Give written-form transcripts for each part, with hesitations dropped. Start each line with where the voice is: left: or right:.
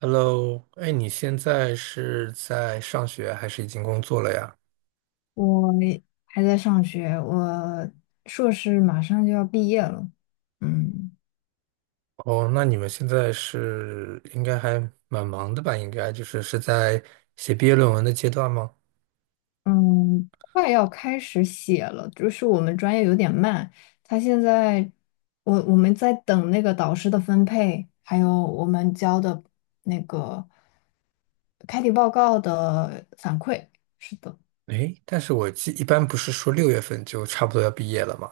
right: Hello，哎，你现在是在上学还是已经工作了呀？
left: 我还在上学，我硕士马上就要毕业了。嗯
right: 哦，那你们现在是应该还蛮忙的吧？应该就是在写毕业论文的阶段吗？
left: 嗯，快要开始写了，就是我们专业有点慢，他现在我们在等那个导师的分配，还有我们交的那个开题报告的反馈。是的。
right: 哎，但是我记一般不是说六月份就差不多要毕业了吗？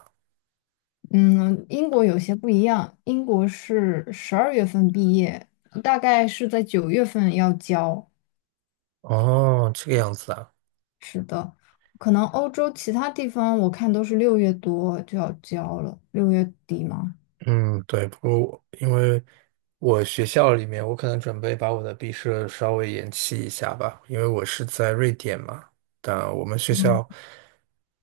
left: 嗯，英国有些不一样，英国是十二月份毕业，大概是在九月份要交。
right: 哦，这个样子啊。
left: 是的，可能欧洲其他地方我看都是六月多就要交了，六月底吗？
right: 嗯，对，不过我因为我学校里面，我可能准备把我的毕设稍微延期一下吧，因为我是在瑞典嘛。但我们学校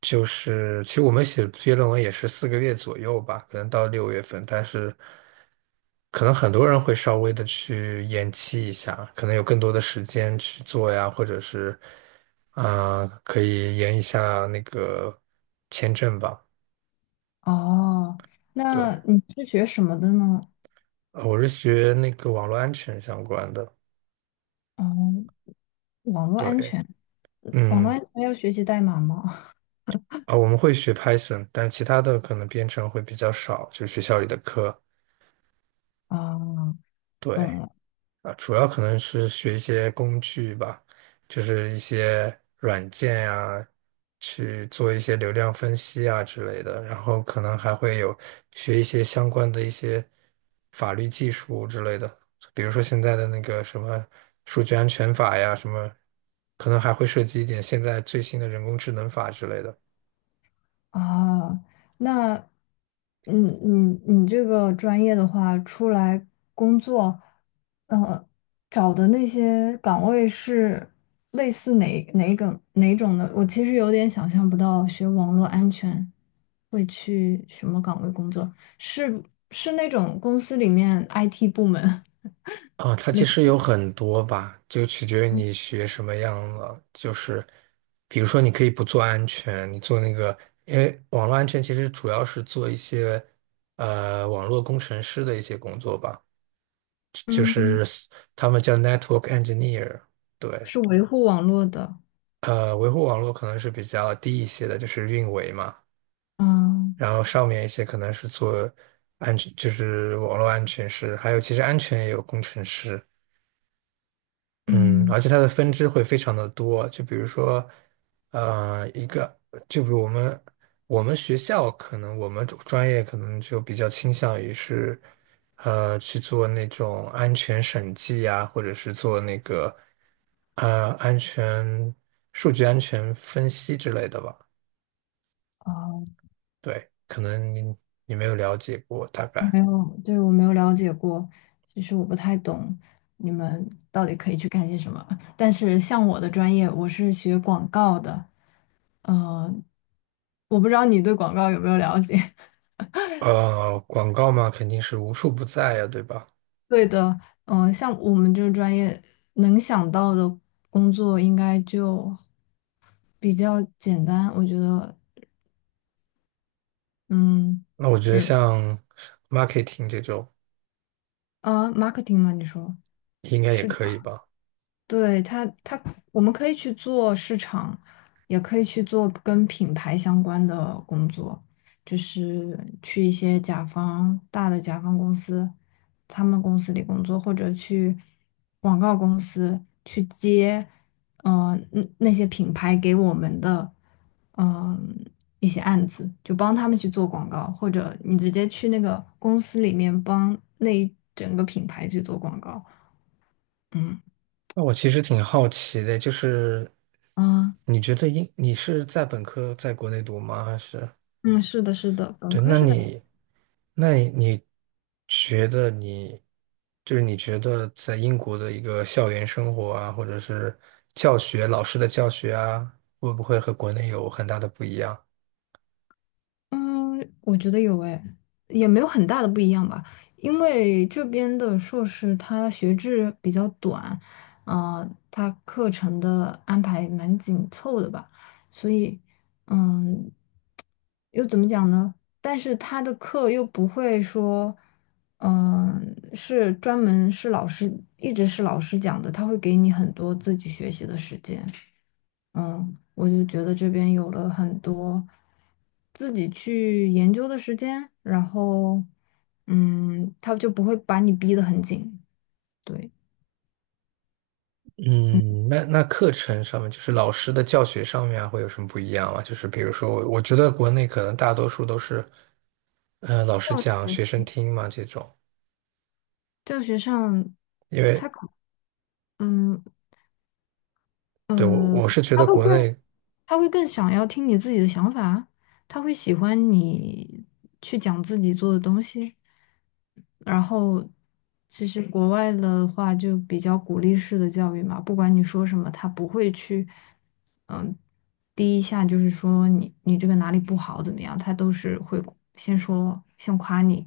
right: 就是，其实我们写毕业论文也是四个月左右吧，可能到六月份，但是可能很多人会稍微的去延期一下，可能有更多的时间去做呀，或者是啊、可以延一下那个签证吧。
left: 哦，
right: 对，
left: 那你是学什么的呢？
right: 我是学那个网络安全相关的。
left: 哦，网络安
right: 对，
left: 全，网络
right: 嗯，
left: 安全要学习代码吗？
right: 啊，我们会学 Python,但其他的可能编程会比较少，就是学校里的课。
left: 啊，
right: 对，
left: 懂了。
right: 啊，主要可能是学一些工具吧，就是一些软件呀，去做一些流量分析啊之类的，然后可能还会有学一些相关的一些法律技术之类的，比如说现在的那个什么数据安全法呀，什么，可能还会涉及一点现在最新的人工智能法之类的。
left: 啊，那，嗯，你这个专业的话，出来工作，呃，找的那些岗位是类似哪种的？我其实有点想象不到，学网络安全会去什么岗位工作？是是那种公司里面 IT 部门，
right: 啊，它其实有很多吧，就取决于你学什么样了。就是，比如说，你可以不做安全，你做那个，因为网络安全其实主要是做一些网络工程师的一些工作吧，就
left: 嗯，
right: 是他们叫 network engineer。对，
left: 是维护网络的。
right: 呃，维护网络可能是比较低一些的，就是运维嘛。
left: 嗯
right: 然后上面一些可能是做安全，就是网络安全师，还有其实安全也有工程师。嗯，
left: 嗯。
right: 而且它的分支会非常的多，就比如说，呃，一个，就比如我们学校可能我们专业可能就比较倾向于是，呃，去做那种安全审计呀，或者是做那个，呃，数据安全分析之类的吧。
left: 哦，
right: 对，可能你没有了解过，大概，
left: 没有，对，我没有了解过，其实我不太懂你们到底可以去干些什么。但是像我的专业，我是学广告的，呃，我不知道你对广告有没有了解。
right: 呃，广告嘛，肯定是无处不在呀，对吧？
left: 对的。像我们这个专业能想到的工作应该就比较简单，我觉得。嗯。
right: 那我觉得
left: 嗯。
right: 像 marketing 这种。
left: 啊，marketing 吗？你说？
right: 应该也
left: 是，
right: 可以吧？
left: 对，他我们可以去做市场，也可以去做跟品牌相关的工作，就是去一些甲方，大的甲方公司，他们公司里工作，或者去广告公司去接，那那些品牌给我们的嗯、一些案子，就帮他们去做广告，或者你直接去那个公司里面帮那一整个品牌去做广告。嗯。
right: 那我其实挺好奇的，就是
left: 啊，
right: 你觉得英你是在本科在国内读吗？还是
left: 嗯，是的，是的，本
right: 对？
left: 科
right: 那
left: 是在，
right: 那你你你就是你觉得在英国的一个校园生活啊，或者是教学老师的教学啊，会不会和国内有很大的不一样？
left: 嗯，我觉得有诶，也没有很大的不一样吧，因为这边的硕士它学制比较短，啊、它课程的安排蛮紧凑的吧，所以，嗯，又怎么讲呢？但是他的课又不会说，是专门是老师一直是老师讲的，他会给你很多自己学习的时间。嗯，我就觉得这边有了很多自己去研究的时间，然后，嗯，他就不会把你逼得很紧。对。
right: 嗯，那那课程上面，就是老师的教学上面啊，会有什么不一样吗？就是比如说我觉得国内可能大多数都是呃，老
left: 教
right: 师讲，
left: 学
right: 学生听嘛这种，
left: 教学上
right: 因为
left: 他可嗯
right: 对我
left: 呃，
right: 我是觉
left: 他
right: 得
left: 会
right: 国
left: 更
right: 内，
left: 他会更想要听你自己的想法，他会喜欢你去讲自己做的东西。然后，其实国外的话就比较鼓励式的教育嘛，不管你说什么，他不会去。第一下就是说你这个哪里不好怎么样，他都是会先夸你，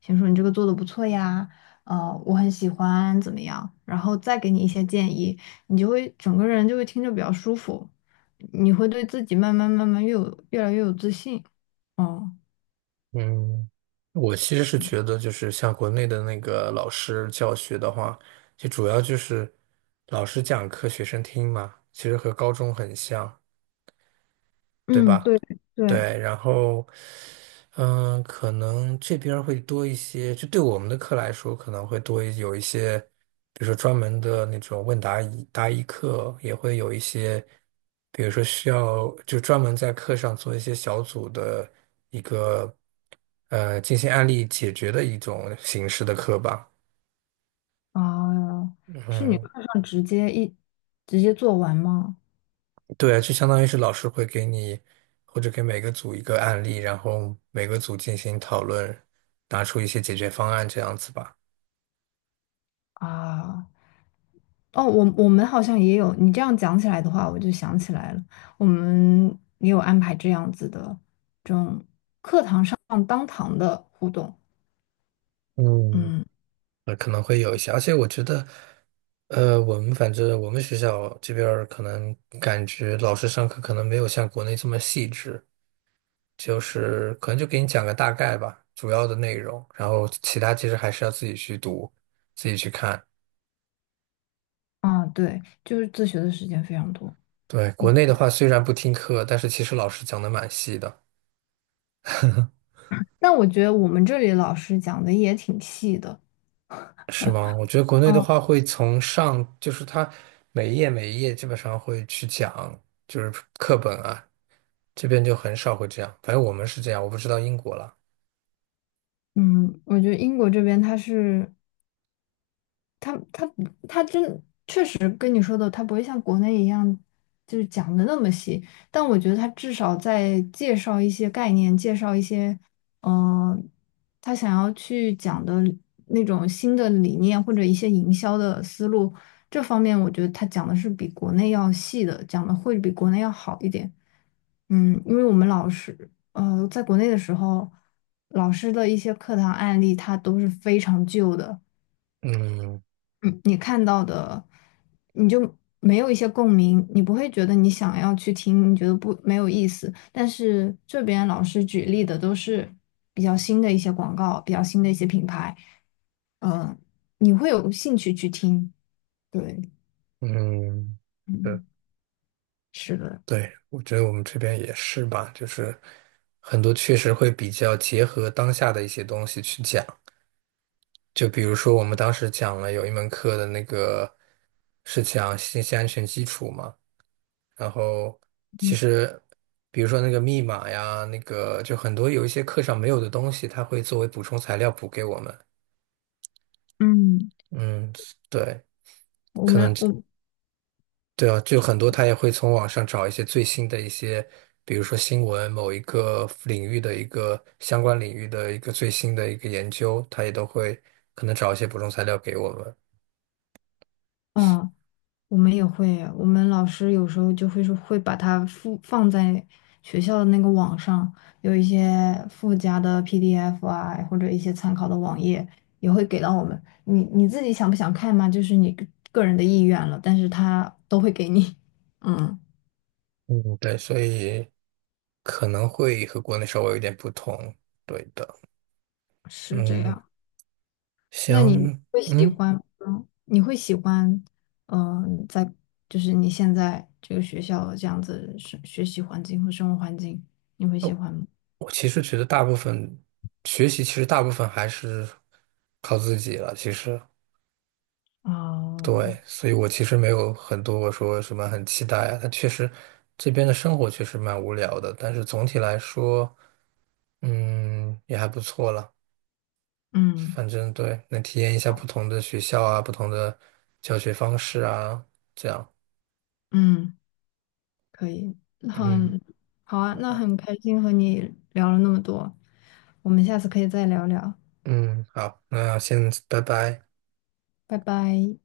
left: 先说你这个做的不错呀，呃，我很喜欢怎么样，然后再给你一些建议，你就会整个人就会听着比较舒服，你会对自己慢慢越来越有自信。哦。
right: 嗯，我其实是觉得就是像国内的那个老师教学的话，就主要就是老师讲课，学生听嘛，其实和高中很像。对
left: 嗯，
right: 吧？
left: 对。对
right: 对，然后，嗯，可能这边儿会多一些，就对我们的课来说，可能会有一些，比如说专门的那种问答疑答疑课，也会有一些，比如说需要就专门在课上做一些小组的一个进行案例解决的一种形式的课吧。
left: 啊，是你课
right: 嗯，
left: 上直接一直接做完吗？
right: 对啊，就相当于是老师会给你，或者给每个组一个案例，然后每个组进行讨论，拿出一些解决方案这样子吧。
left: 啊。哦，我我们好像也有，你这样讲起来的话，我就想起来了，我们也有安排这样子的这种放当堂的互动。
right: 嗯，
left: 嗯。
right: 可能会有一些，而且我觉得，呃，反正我们学校这边儿可能感觉老师上课可能没有像国内这么细致，就是可能就给你讲个大概吧，主要的内容，然后其他其实还是要自己去读，自己去看。
left: 啊，对，就是自学的时间非常多。
right: 对，国内的话虽然不听课，但是其实老师讲的蛮细的。
left: 但我觉得我们这里老师讲的也挺细的。
right: 是吗？我觉得国内的
left: 嗯
right: 话会从上，就是它每一页每一页基本上会去讲，就是课本啊，这边就很少会这样。反正我们是这样，我不知道英国了。
left: 嗯，我觉得英国这边他是他他他真实跟你说的，它不会像国内一样就是讲的那么细，但我觉得他至少在介绍一些概念，介绍一些呃，他想要去讲的那种新的理念或者一些营销的思路，这方面我觉得他讲的是比国内要细的，讲的会比国内要好一点。嗯，因为我们老师呃，在国内的时候，老师的一些课堂案例，它都是非常旧的。
right: 嗯
left: 嗯，你看到的，你就没有一些共鸣，你不会觉得你想要去听，你觉得不，没有意思。但是这边老师举例的都是比较新的一些广告，比较新的一些品牌，嗯，你会有兴趣去听。对。
right: 嗯，对
left: 嗯，是的。
right: 对，我觉得我们这边也是吧，就是很多确实会比较结合当下的一些东西去讲。就比如说，我们当时讲了有一门课的那个是讲信息安全基础嘛，然后其
left: 嗯
right: 实，比如说那个密码呀，那个就很多有一些课上没有的东西，他会作为补充材料补给我们。
left: 嗯，
right: 嗯，对，
left: 我
right: 可能
left: 们我
right: 对啊，就很多他也会从网上找一些最新的一些，比如说新闻某一个领域的一个相关领域的一个最新的一个研究，他也都会可能找一些补充材料给我们。
left: 啊。我们也会，我们老师有时候就会说会把它附放在学校的那个网上，有一些附加的 PDF 啊，或者一些参考的网页也会给到我们。你你自己想不想看嘛？就是你个人的意愿了，但是他都会给你。嗯，
right: 嗯，对，所以可能会和国内稍微有点不同。对的，
left: 是这
right: 嗯，
left: 样。那你
right: 行，
left: 会喜
right: 嗯。
left: 欢吗？你会喜欢，在就是你现在这个学校这样子学习环境和生活环境，你会喜
right: 哦。
left: 欢吗？
right: 我其实觉得大部分学习，其实大部分还是靠自己了。其实，
left: 啊。
right: 对，所以我其实没有很多我说什么很期待啊。但确实，这边的生活确实蛮无聊的，但是总体来说，嗯，也还不错了。
left: 嗯
right: 反正对，能体验一下不同的学校啊，不同的教学方式啊，这样。
left: 嗯，可以，很
right: 嗯
left: 好啊，那很开心和你聊了那么多，我们下次可以再聊聊。
right: 嗯，好，那先拜拜。
left: 拜拜。